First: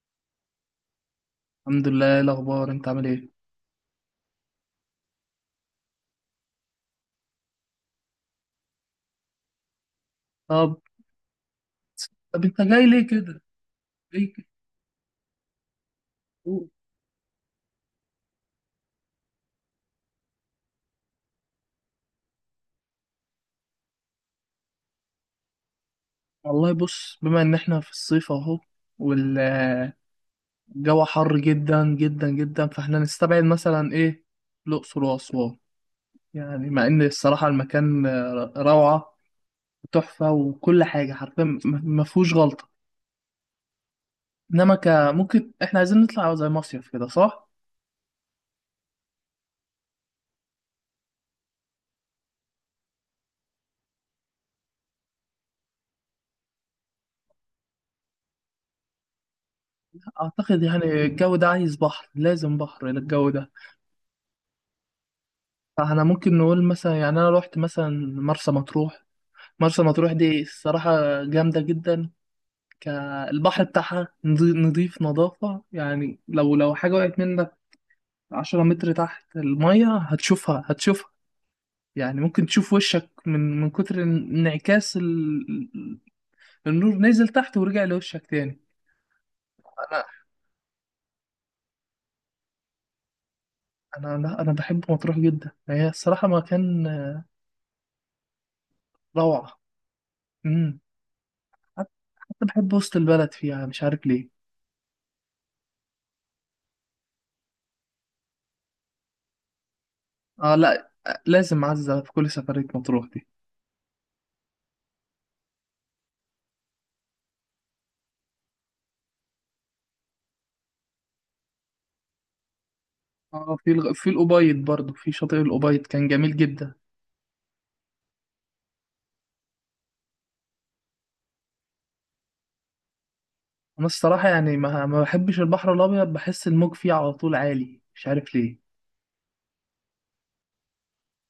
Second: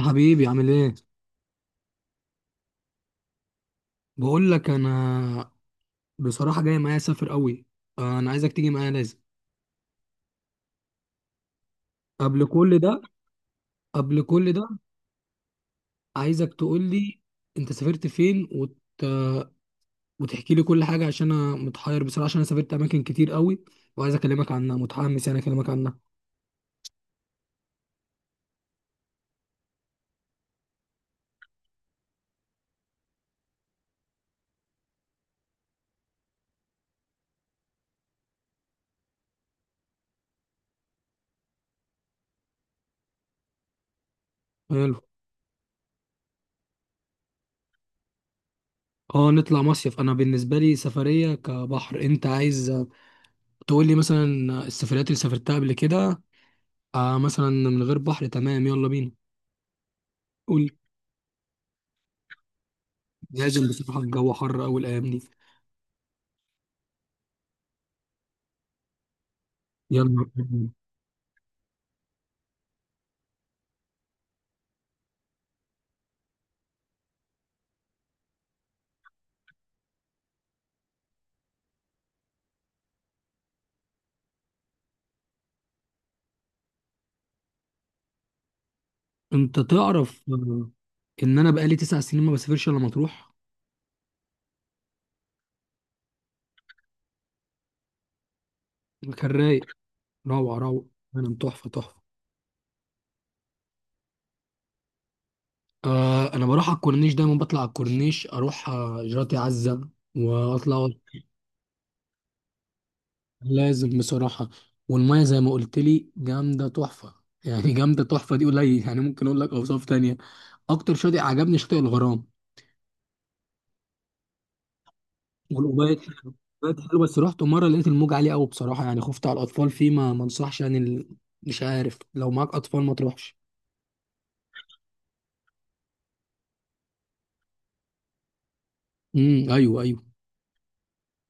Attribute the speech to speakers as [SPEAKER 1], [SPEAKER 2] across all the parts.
[SPEAKER 1] حبيبي عامل ايه؟
[SPEAKER 2] الحمد لله. إيه الاخبار؟ انت عامل ايه؟
[SPEAKER 1] بقول لك انا، بصراحه جاي معايا اسافر قوي. انا عايزك تيجي معايا لازم
[SPEAKER 2] طب. طب،
[SPEAKER 1] قبل
[SPEAKER 2] انت
[SPEAKER 1] كل
[SPEAKER 2] جاي
[SPEAKER 1] ده.
[SPEAKER 2] ليه كده؟
[SPEAKER 1] قبل
[SPEAKER 2] جاي كده؟
[SPEAKER 1] كل ده عايزك
[SPEAKER 2] قول.
[SPEAKER 1] تقول لي، انت سافرت فين وتحكي لي كل حاجه عشان انا متحير بصراحه، عشان انا سافرت اماكن كتير قوي وعايز اكلمك عنها، متحمس يعني اكلمك عنها.
[SPEAKER 2] والله، بص، بما ان احنا في الصيف اهو، والجو حر جدا جدا جدا. فاحنا نستبعد مثلا ايه؟ الاقصر واسوان. يعني مع ان الصراحه المكان روعه وتحفه وكل حاجه حرفيا. ما فيهوش غلطه. انما
[SPEAKER 1] حلو.
[SPEAKER 2] ممكن احنا عايزين نطلع زي مصيف كده، صح؟
[SPEAKER 1] اه، نطلع مصيف. انا بالنسبه لي سفريه كبحر، انت عايز تقول لي مثلا السفريات اللي سافرتها قبل كده؟ آه مثلا من غير بحر، تمام يلا بينا.
[SPEAKER 2] اعتقد
[SPEAKER 1] قول لي.
[SPEAKER 2] يعني الجو ده عايز بحر، لازم بحر للجو ده.
[SPEAKER 1] لازم بصراحه، الجو حر قوي الايام دي.
[SPEAKER 2] فاحنا ممكن نقول مثلا، يعني انا رحت مثلا مرسى مطروح. مرسى
[SPEAKER 1] يا
[SPEAKER 2] مطروح
[SPEAKER 1] نهار
[SPEAKER 2] دي
[SPEAKER 1] أبيض.
[SPEAKER 2] الصراحة جامدة جدا. كالبحر بتاعها نضيف، نظافة يعني لو حاجة وقعت منك عشرة متر تحت المية هتشوفها هتشوفها. يعني ممكن تشوف وشك من كتر انعكاس النور. نزل تحت ورجع لوشك تاني.
[SPEAKER 1] انت
[SPEAKER 2] انا.
[SPEAKER 1] تعرف ان انا بقالي تسع سنين ما بسافرش الا مطروح.
[SPEAKER 2] انا لا، انا بحب مطروح جدا، هي الصراحة مكان
[SPEAKER 1] مكان
[SPEAKER 2] روعة.
[SPEAKER 1] رايق. روعه
[SPEAKER 2] امم
[SPEAKER 1] روعه. انا تحفه
[SPEAKER 2] حتى
[SPEAKER 1] تحفه.
[SPEAKER 2] حتى بحب وسط البلد فيها، مش عارف ليه.
[SPEAKER 1] آه، انا بروح على الكورنيش دايما، بطلع على الكورنيش اروح جراتي عزه
[SPEAKER 2] اه،
[SPEAKER 1] واطلع.
[SPEAKER 2] لا، لازم عزة في كل سفرية مطروح دي.
[SPEAKER 1] لازم بصراحه. والميه زي ما قلت لي جامده تحفه. يعني جامده تحفه دي قليل، يعني ممكن اقول لك اوصاف تانية. اكتر شاطئ عجبني شاطئ الغرام
[SPEAKER 2] اه، في الأبيض برضه، في شاطئ الأبيض
[SPEAKER 1] والأوباية
[SPEAKER 2] كان جميل جدا.
[SPEAKER 1] بقت حلوه. بس رحت مره لقيت الموج عالي قوي بصراحه، يعني خفت على الاطفال فيه. ما انصحش يعني مش عارف، لو معاك اطفال ما تروحش.
[SPEAKER 2] أنا الصراحة يعني ما بحبش البحر الأبيض، بحس الموج فيه على طول عالي، مش عارف ليه.
[SPEAKER 1] ايوه ايوه.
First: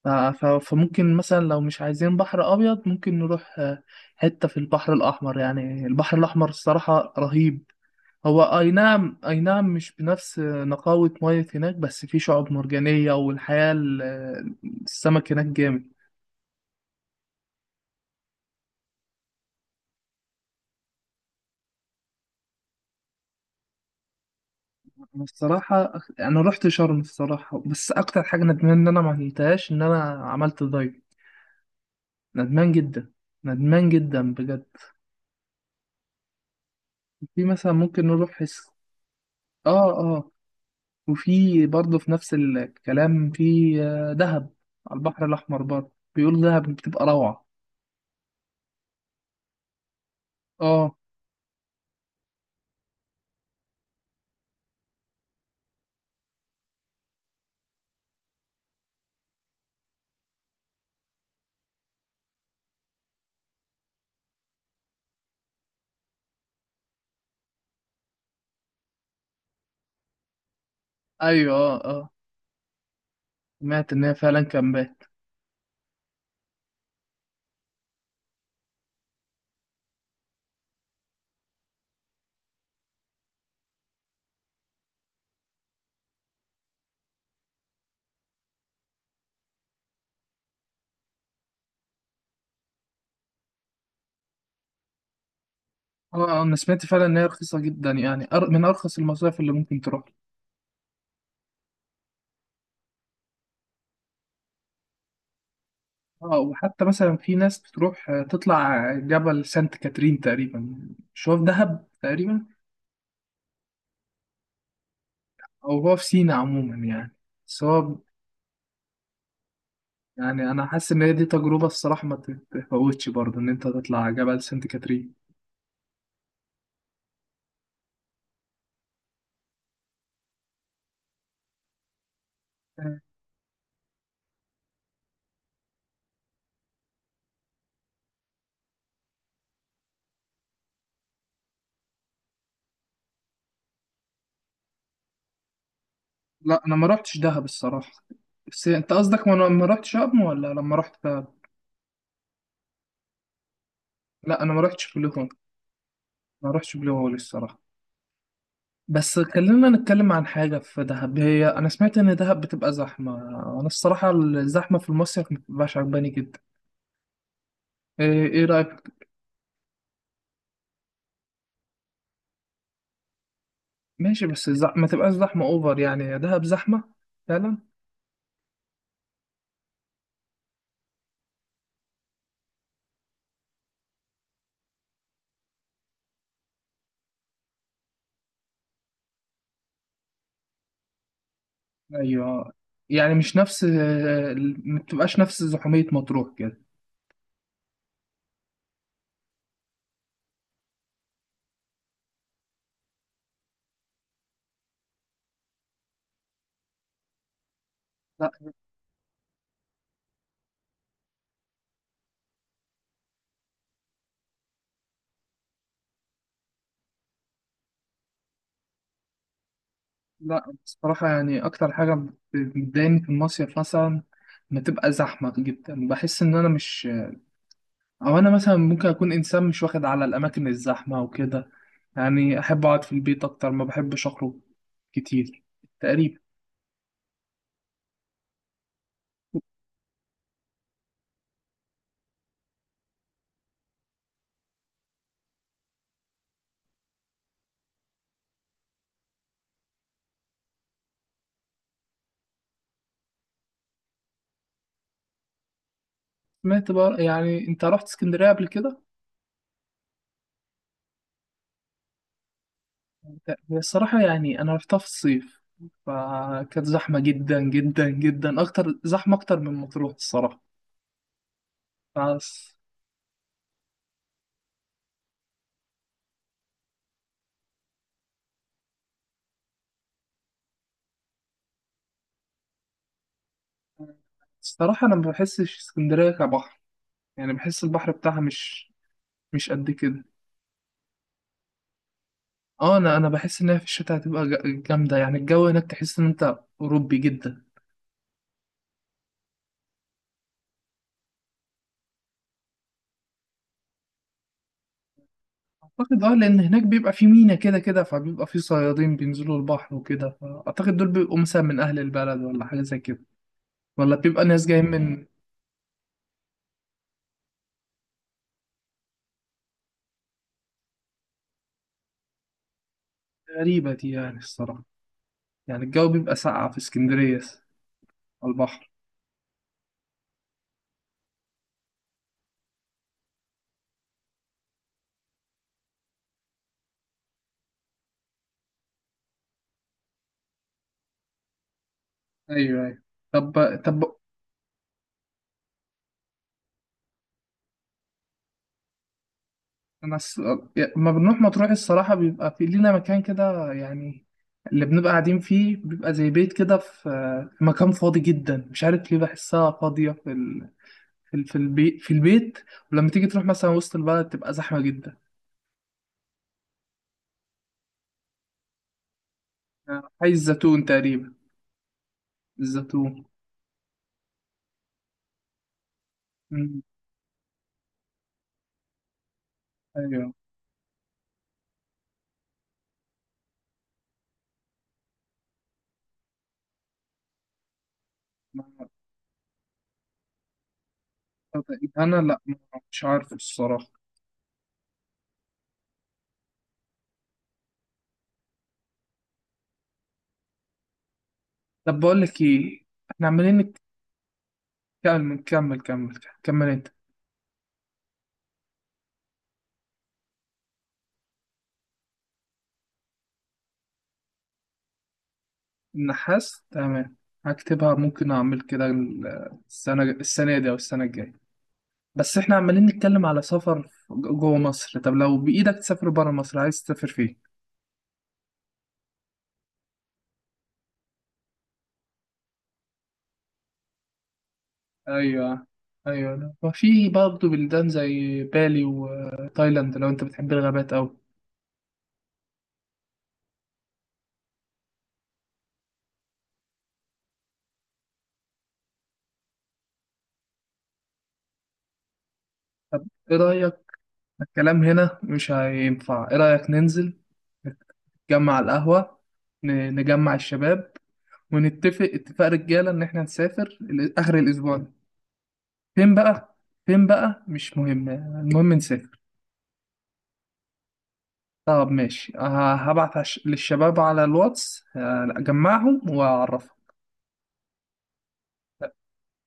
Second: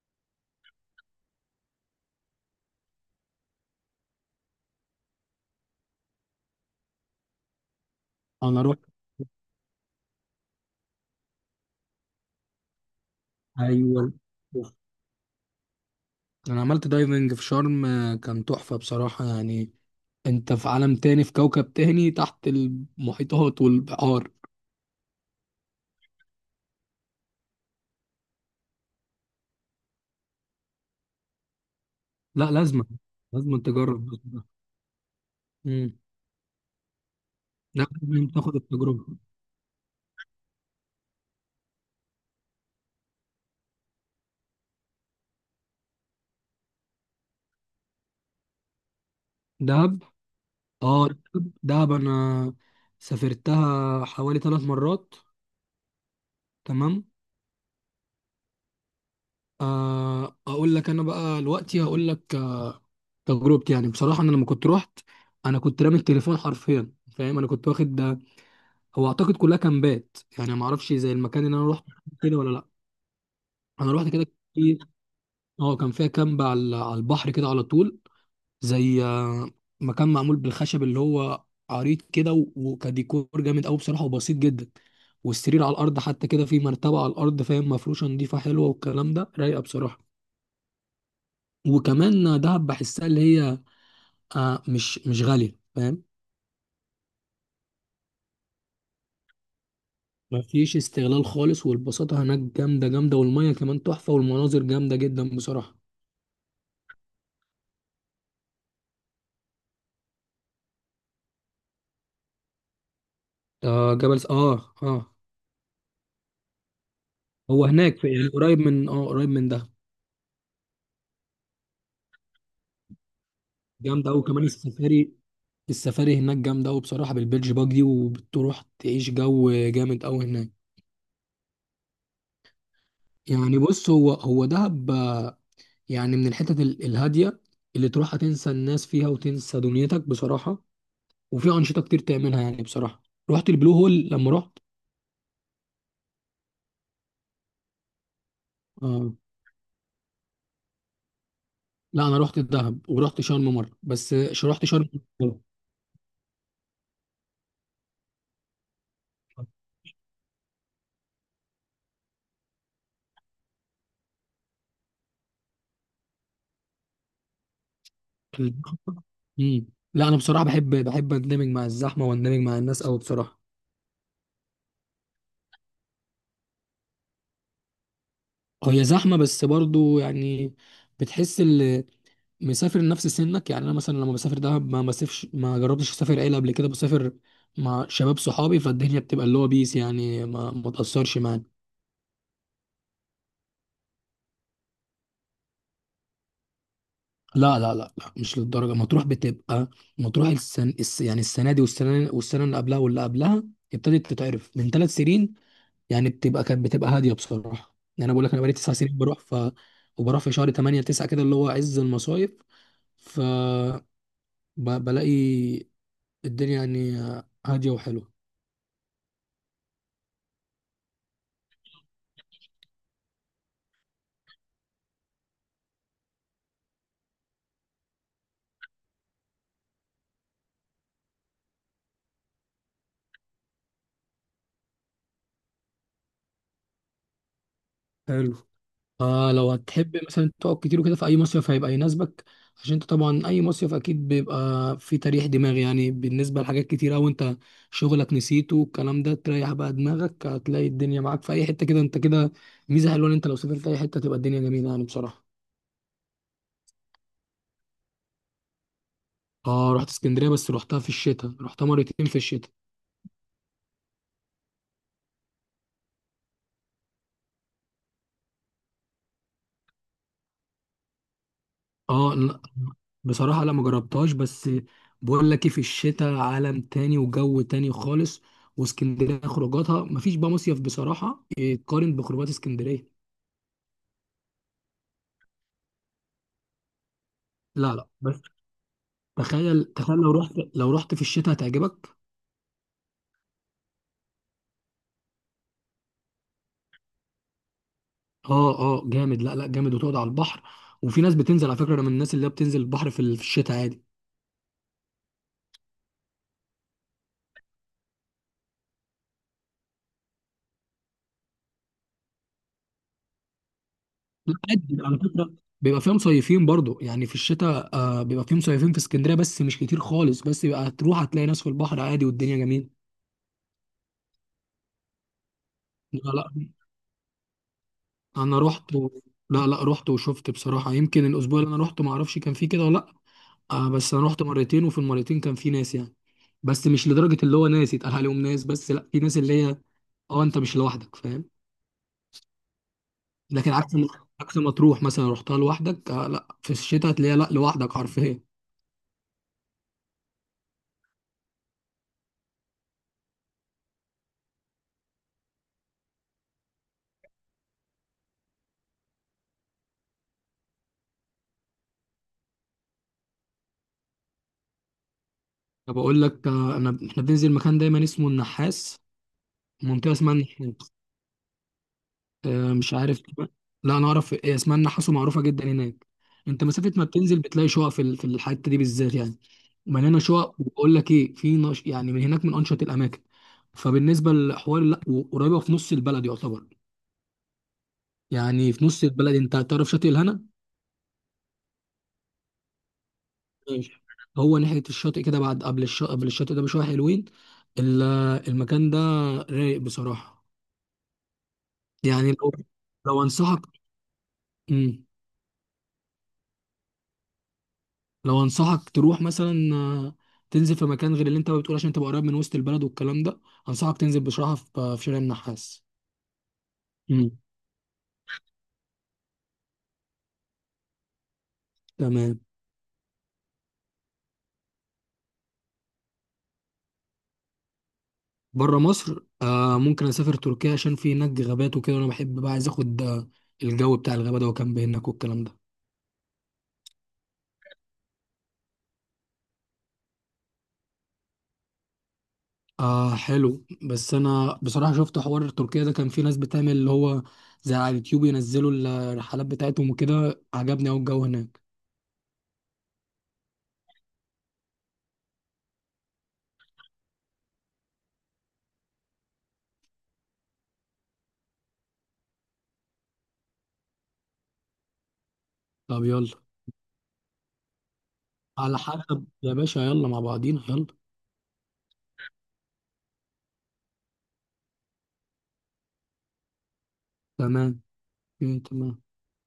[SPEAKER 2] فممكن مثلا لو مش عايزين بحر أبيض، ممكن نروح حتة في البحر الأحمر. يعني البحر الأحمر الصراحة رهيب. هو
[SPEAKER 1] انا
[SPEAKER 2] أي
[SPEAKER 1] رحت.
[SPEAKER 2] نعم، أي نعم، مش بنفس نقاوة مية هناك، بس في شعاب مرجانية،
[SPEAKER 1] ايوه،
[SPEAKER 2] السمك هناك جامد.
[SPEAKER 1] انا عملت دايفنج في شرم، كان تحفه بصراحه. يعني انت في عالم تاني، في كوكب تاني تحت المحيطات والبحار.
[SPEAKER 2] أنا الصراحة أنا رحت شرم الصراحة، بس أكتر حاجة ندمان إن أنا ما عملتهاش إن أنا عملت دايف.
[SPEAKER 1] لا
[SPEAKER 2] ندمان
[SPEAKER 1] لازم.
[SPEAKER 2] جدا،
[SPEAKER 1] لازم
[SPEAKER 2] ندمان
[SPEAKER 1] تجرب
[SPEAKER 2] جدا
[SPEAKER 1] بصراحه.
[SPEAKER 2] بجد.
[SPEAKER 1] امم.
[SPEAKER 2] في مثلا
[SPEAKER 1] لا
[SPEAKER 2] ممكن
[SPEAKER 1] لازم
[SPEAKER 2] نروح
[SPEAKER 1] تاخد
[SPEAKER 2] حس.
[SPEAKER 1] التجربه.
[SPEAKER 2] آه، آه. وفي برضه في نفس الكلام، في دهب، على البحر الأحمر برضه، بيقولوا دهب بتبقى روعة.
[SPEAKER 1] دهب.
[SPEAKER 2] آه.
[SPEAKER 1] اه دهب. دهب انا سافرتها حوالي ثلاث مرات. تمام. اقول لك انا بقى دلوقتي، هقول لك تجربتي يعني. بصراحه انا لما كنت رحت، انا كنت رامي التليفون حرفيا، فاهم؟ انا كنت واخد ده، هو اعتقد كلها كامبات يعني، ما اعرفش زي المكان
[SPEAKER 2] أيوه،
[SPEAKER 1] اللي انا
[SPEAKER 2] آه،
[SPEAKER 1] رحت
[SPEAKER 2] آه.
[SPEAKER 1] كده ولا لا.
[SPEAKER 2] سمعت
[SPEAKER 1] انا
[SPEAKER 2] إن
[SPEAKER 1] رحت
[SPEAKER 2] هي
[SPEAKER 1] كده
[SPEAKER 2] فعلا
[SPEAKER 1] كتير.
[SPEAKER 2] كامبات.
[SPEAKER 1] اه كان فيها كامب على البحر كده على طول، زي مكان معمول بالخشب، اللي هو عريض كده وكديكور جامد قوي بصراحه، وبسيط جدا. والسرير على الارض حتى، كده في مرتبه على الارض، فاهم؟ مفروشه نظيفه حلوه والكلام ده، رايقه بصراحه. وكمان دهب بحسها اللي هي آه مش غالية، فاهم؟
[SPEAKER 2] آه، آه، أنا سمعت فعلا إن هي رخيصة جدا. يعني من أرخص المصايف اللي ممكن تروح.
[SPEAKER 1] مفيش استغلال خالص، والبساطة هناك جامدة جامدة، والمية كمان تحفة، والمناظر جامدة جدا بصراحة.
[SPEAKER 2] اه، وحتى مثلا في ناس بتروح تطلع جبل سانت كاترين تقريبا. مش هو في دهب تقريبا؟
[SPEAKER 1] آه جبل اه اه.
[SPEAKER 2] او هو في سينا عموما يعني. بس
[SPEAKER 1] هو
[SPEAKER 2] هو،
[SPEAKER 1] هناك في، يعني قريب من اه، قريب من ده.
[SPEAKER 2] يعني انا حاسس ان هي دي تجربه الصراحه ما تتفوتش برضه، ان انت تطلع
[SPEAKER 1] جامدة أوي
[SPEAKER 2] جبل
[SPEAKER 1] كمان
[SPEAKER 2] سانت كاترين.
[SPEAKER 1] السفاري. السفاري هناك جامدة أوي بصراحة، بالبيتش باجي، وبتروح تعيش جو جامد أوي هناك.
[SPEAKER 2] آه،
[SPEAKER 1] يعني بص، هو هو دهب يعني من الحتت الهادية، اللي تروح هتنسى الناس فيها، وتنسى دنيتك بصراحة. وفي أنشطة كتير تعملها يعني بصراحة، رحت البلو هول لما رحت.
[SPEAKER 2] لا، انا ما رحتش دهب الصراحه. بس انت
[SPEAKER 1] آه.
[SPEAKER 2] قصدك، وانا ما رحتش ولا لما رحت دهب.
[SPEAKER 1] لا انا رحت الدهب، ورحت شرم مره بس.
[SPEAKER 2] لا، انا ما
[SPEAKER 1] رحت شرم.
[SPEAKER 2] رحتش بلو هول، ما رحتش بلو هول الصراحه. بس خلينا نتكلم عن حاجة في دهب. هي أنا سمعت إن دهب بتبقى زحمة. أنا الصراحة الزحمة في المصيف ما بتبقاش عجباني جدا. إيه رأيك؟
[SPEAKER 1] امم. لا انا بصراحه بحب اندمج مع الزحمه، واندمج مع الناس قوي بصراحه.
[SPEAKER 2] ماشي، بس ما تبقاش زحمة اوفر. يعني دهب زحمة فعلا.
[SPEAKER 1] هي زحمه بس برضو يعني، بتحس اللي مسافر نفس سنك. يعني انا مثلا لما بسافر دهب، ما بسافرش، ما جربتش اسافر عيله قبل كده. بسافر مع شباب صحابي، فالدنيا بتبقى اللي هو بيس يعني، ما تاثرش معانا.
[SPEAKER 2] ايوه. يعني مش نفس ما تبقاش نفس زحومية مطروح كده.
[SPEAKER 1] لا لا لا لا، مش للدرجه. مطروح بتبقى، مطروح السن الس يعني السنه دي والسنه والسنه اللي قبلها واللي قبلها ابتدت تتعرف من ثلاث سنين يعني. بتبقى كانت بتبقى هاديه بصراحه. يعني انا بقول
[SPEAKER 2] لا،
[SPEAKER 1] لك انا بقالي تسع سنين بروح، ف وبروح في شهر 8 9 كده، اللي هو عز المصايف، ف بلاقي الدنيا يعني هاديه وحلوه.
[SPEAKER 2] لا. بصراحة يعني اكتر حاجة بتضايقني في المصيف مثلا، ما تبقى زحمة جدا، بحس ان انا مش، او انا مثلا ممكن اكون انسان مش واخد على الاماكن الزحمة وكده. يعني احب اقعد في البيت اكتر، ما بحبش اخرج كتير تقريبا.
[SPEAKER 1] حلو. آه لو هتحب مثلا تقعد كتير وكده، في اي مصيف هيبقى يناسبك. عشان انت طبعا اي مصيف اكيد بيبقى فيه تريح دماغ يعني، بالنسبه لحاجات كتير، او انت شغلك نسيته والكلام ده، تريح بقى دماغك، هتلاقي الدنيا معاك في اي حته كده. انت كده ميزه حلوه ان انت لو سافرت اي حته تبقى الدنيا جميله يعني بصراحه.
[SPEAKER 2] سمعت بقى، يعني انت رحت اسكندرية قبل كده؟
[SPEAKER 1] اه رحت اسكندريه، بس رحتها في الشتاء، رحتها مرتين في الشتاء.
[SPEAKER 2] هي الصراحة يعني أنا رحتها في الصيف، فكانت زحمة جدا جدا جدا، أكتر زحمة أكتر من مطروح الصراحة.
[SPEAKER 1] اه لا
[SPEAKER 2] بس
[SPEAKER 1] بصراحه، لا ما جربتهاش. بس بقول لك ايه، في الشتاء عالم تاني، وجو تاني خالص. واسكندريه خروجاتها، مفيش بقى مصيف بصراحه يتقارن بخروجات اسكندريه.
[SPEAKER 2] الصراحة أنا ما بحسش اسكندرية كبحر، يعني بحس
[SPEAKER 1] لا لا،
[SPEAKER 2] البحر بتاعها
[SPEAKER 1] بس
[SPEAKER 2] مش، مش
[SPEAKER 1] تخيل
[SPEAKER 2] قد
[SPEAKER 1] تخيل
[SPEAKER 2] كده.
[SPEAKER 1] لو رحت، لو رحت في الشتاء هتعجبك.
[SPEAKER 2] اه، انا بحس ان هي في الشتاء هتبقى جامده. يعني الجو هناك تحس ان انت اوروبي جدا.
[SPEAKER 1] اه اه جامد، لا لا جامد. وتقعد على البحر، وفي ناس بتنزل. على فكره انا من الناس اللي هي بتنزل البحر في في الشتاء عادي.
[SPEAKER 2] اعتقد لان هناك بيبقى في مينا كده كده، فبيبقى في صيادين بينزلوا البحر وكده، فاعتقد دول بيبقوا مثلا من اهل البلد ولا حاجه زي كده، ولا بيبقى
[SPEAKER 1] لا
[SPEAKER 2] ناس جايين
[SPEAKER 1] عادي على
[SPEAKER 2] من.
[SPEAKER 1] فكره، بيبقى فيها مصيفين برضو يعني في الشتاء. آه بيبقى فيه مصيفين في اسكندريه، بس مش كتير خالص. بس بيبقى هتروح هتلاقي ناس في البحر عادي، والدنيا جميله.
[SPEAKER 2] غريبه دي يعني الصراحه. يعني الجو
[SPEAKER 1] لا
[SPEAKER 2] بيبقى
[SPEAKER 1] لا
[SPEAKER 2] ساقع في اسكندرية على
[SPEAKER 1] انا
[SPEAKER 2] البحر؟
[SPEAKER 1] رحت لا لا، رحت وشفت بصراحه. يمكن الاسبوع اللي انا رحته ما اعرفش كان فيه كده ولا لا. آه بس انا رحت مرتين، وفي المرتين كان فيه ناس يعني. بس مش لدرجه اللي هو ناس يتقال عليهم ناس، بس لا في ناس اللي هي اه، انت مش لوحدك، فاهم؟
[SPEAKER 2] أيوه، أيوه. طب.
[SPEAKER 1] لكن عكس،
[SPEAKER 2] طب.
[SPEAKER 1] عكس ما تروح مثلا رحتها لوحدك آه، لا في الشتاء هتلاقيها لا لوحدك حرفيا.
[SPEAKER 2] أنا لما بنروح مطروح الصراحة بيبقى في لينا مكان كده، يعني اللي بنبقى قاعدين فيه بيبقى زي بيت كده، في مكان فاضي جدا، مش عارف ليه، بحسها فاضية في البيت، في البيت. ولما تيجي تروح مثلا وسط البلد، تبقى زحمة جدا.
[SPEAKER 1] طب اقول لك انا احنا بننزل مكان دايما اسمه النحاس،
[SPEAKER 2] آه،
[SPEAKER 1] منطقه
[SPEAKER 2] حي
[SPEAKER 1] اسمها
[SPEAKER 2] الزيتون
[SPEAKER 1] النحاس.
[SPEAKER 2] تقريبا.
[SPEAKER 1] مش عارف.
[SPEAKER 2] الزيتون.
[SPEAKER 1] لا انا اعرف إيه اسمها، النحاس ومعروفه جدا هناك. انت
[SPEAKER 2] مم.
[SPEAKER 1] مسافه ما بتنزل، بتلاقي شقق في في الحته دي بالذات يعني. مليانه
[SPEAKER 2] أيوه.
[SPEAKER 1] شقق. وبقول لك ايه، في يعني من هناك من انشط الاماكن. فبالنسبه للحوار لا، قريبه في نص البلد يعتبر. يعني في
[SPEAKER 2] ما-
[SPEAKER 1] نص البلد، انت تعرف شاطئ الهنا؟
[SPEAKER 2] أنا لأ، مش عارف الصراحة.
[SPEAKER 1] ماشي. هو ناحيه الشاطئ كده بعد، قبل الشاطئ، قبل الشاطئ ده بشويه حلوين ال- المكان ده رايق بصراحه.
[SPEAKER 2] طب بقول
[SPEAKER 1] يعني
[SPEAKER 2] لك
[SPEAKER 1] لو،
[SPEAKER 2] إيه، احنا
[SPEAKER 1] انصحك،
[SPEAKER 2] عمالين.
[SPEAKER 1] مم.
[SPEAKER 2] كمل كمل كمل كمل انت.
[SPEAKER 1] لو انصحك تروح مثلا تنزل في مكان غير اللي انت بتقول، عشان تبقى قريب من وسط البلد والكلام ده. انصحك تنزل بصراحه في شارع النحاس.
[SPEAKER 2] النحاس، تمام.
[SPEAKER 1] مم.
[SPEAKER 2] هكتبها، ممكن اعمل كده. السنة دي او السنة الجاية. بس
[SPEAKER 1] تمام.
[SPEAKER 2] احنا عمالين نتكلم على سفر جوه مصر. طب لو بإيدك تسافر بره مصر، عايز تسافر فين؟
[SPEAKER 1] بره مصر آه، ممكن اسافر تركيا، عشان في هناك غابات وكده، وانا بحب بقى، عايز اخد الجو بتاع الغابه ده، وكامب هناك والكلام ده.
[SPEAKER 2] ايوه، ايوه، لا. وفي برضه بلدان زي بالي وتايلاند لو انت بتحب الغابات اوي.
[SPEAKER 1] آه حلو. بس انا بصراحه شفت حوار تركيا ده، كان في ناس بتعمل اللي هو زي، على اليوتيوب ينزلوا الرحلات بتاعتهم وكده، عجبني قوي الجو هناك.
[SPEAKER 2] طب ايه رأيك؟ الكلام هنا مش هينفع. ايه رأيك ننزل، نتجمع على القهوة، نجمع الشباب، ونتفق اتفاق رجاله ان احنا نسافر اخر الاسبوع ده.
[SPEAKER 1] طب
[SPEAKER 2] فين
[SPEAKER 1] يلا.
[SPEAKER 2] بقى؟ فين بقى؟ مش مهم، المهم
[SPEAKER 1] على
[SPEAKER 2] نسافر.
[SPEAKER 1] حسب يا باشا، يلا مع بعضينا، يلا.
[SPEAKER 2] طب ماشي، هبعت للشباب على الواتس، هجمعهم واعرفهم.
[SPEAKER 1] تمام. مم، تمام.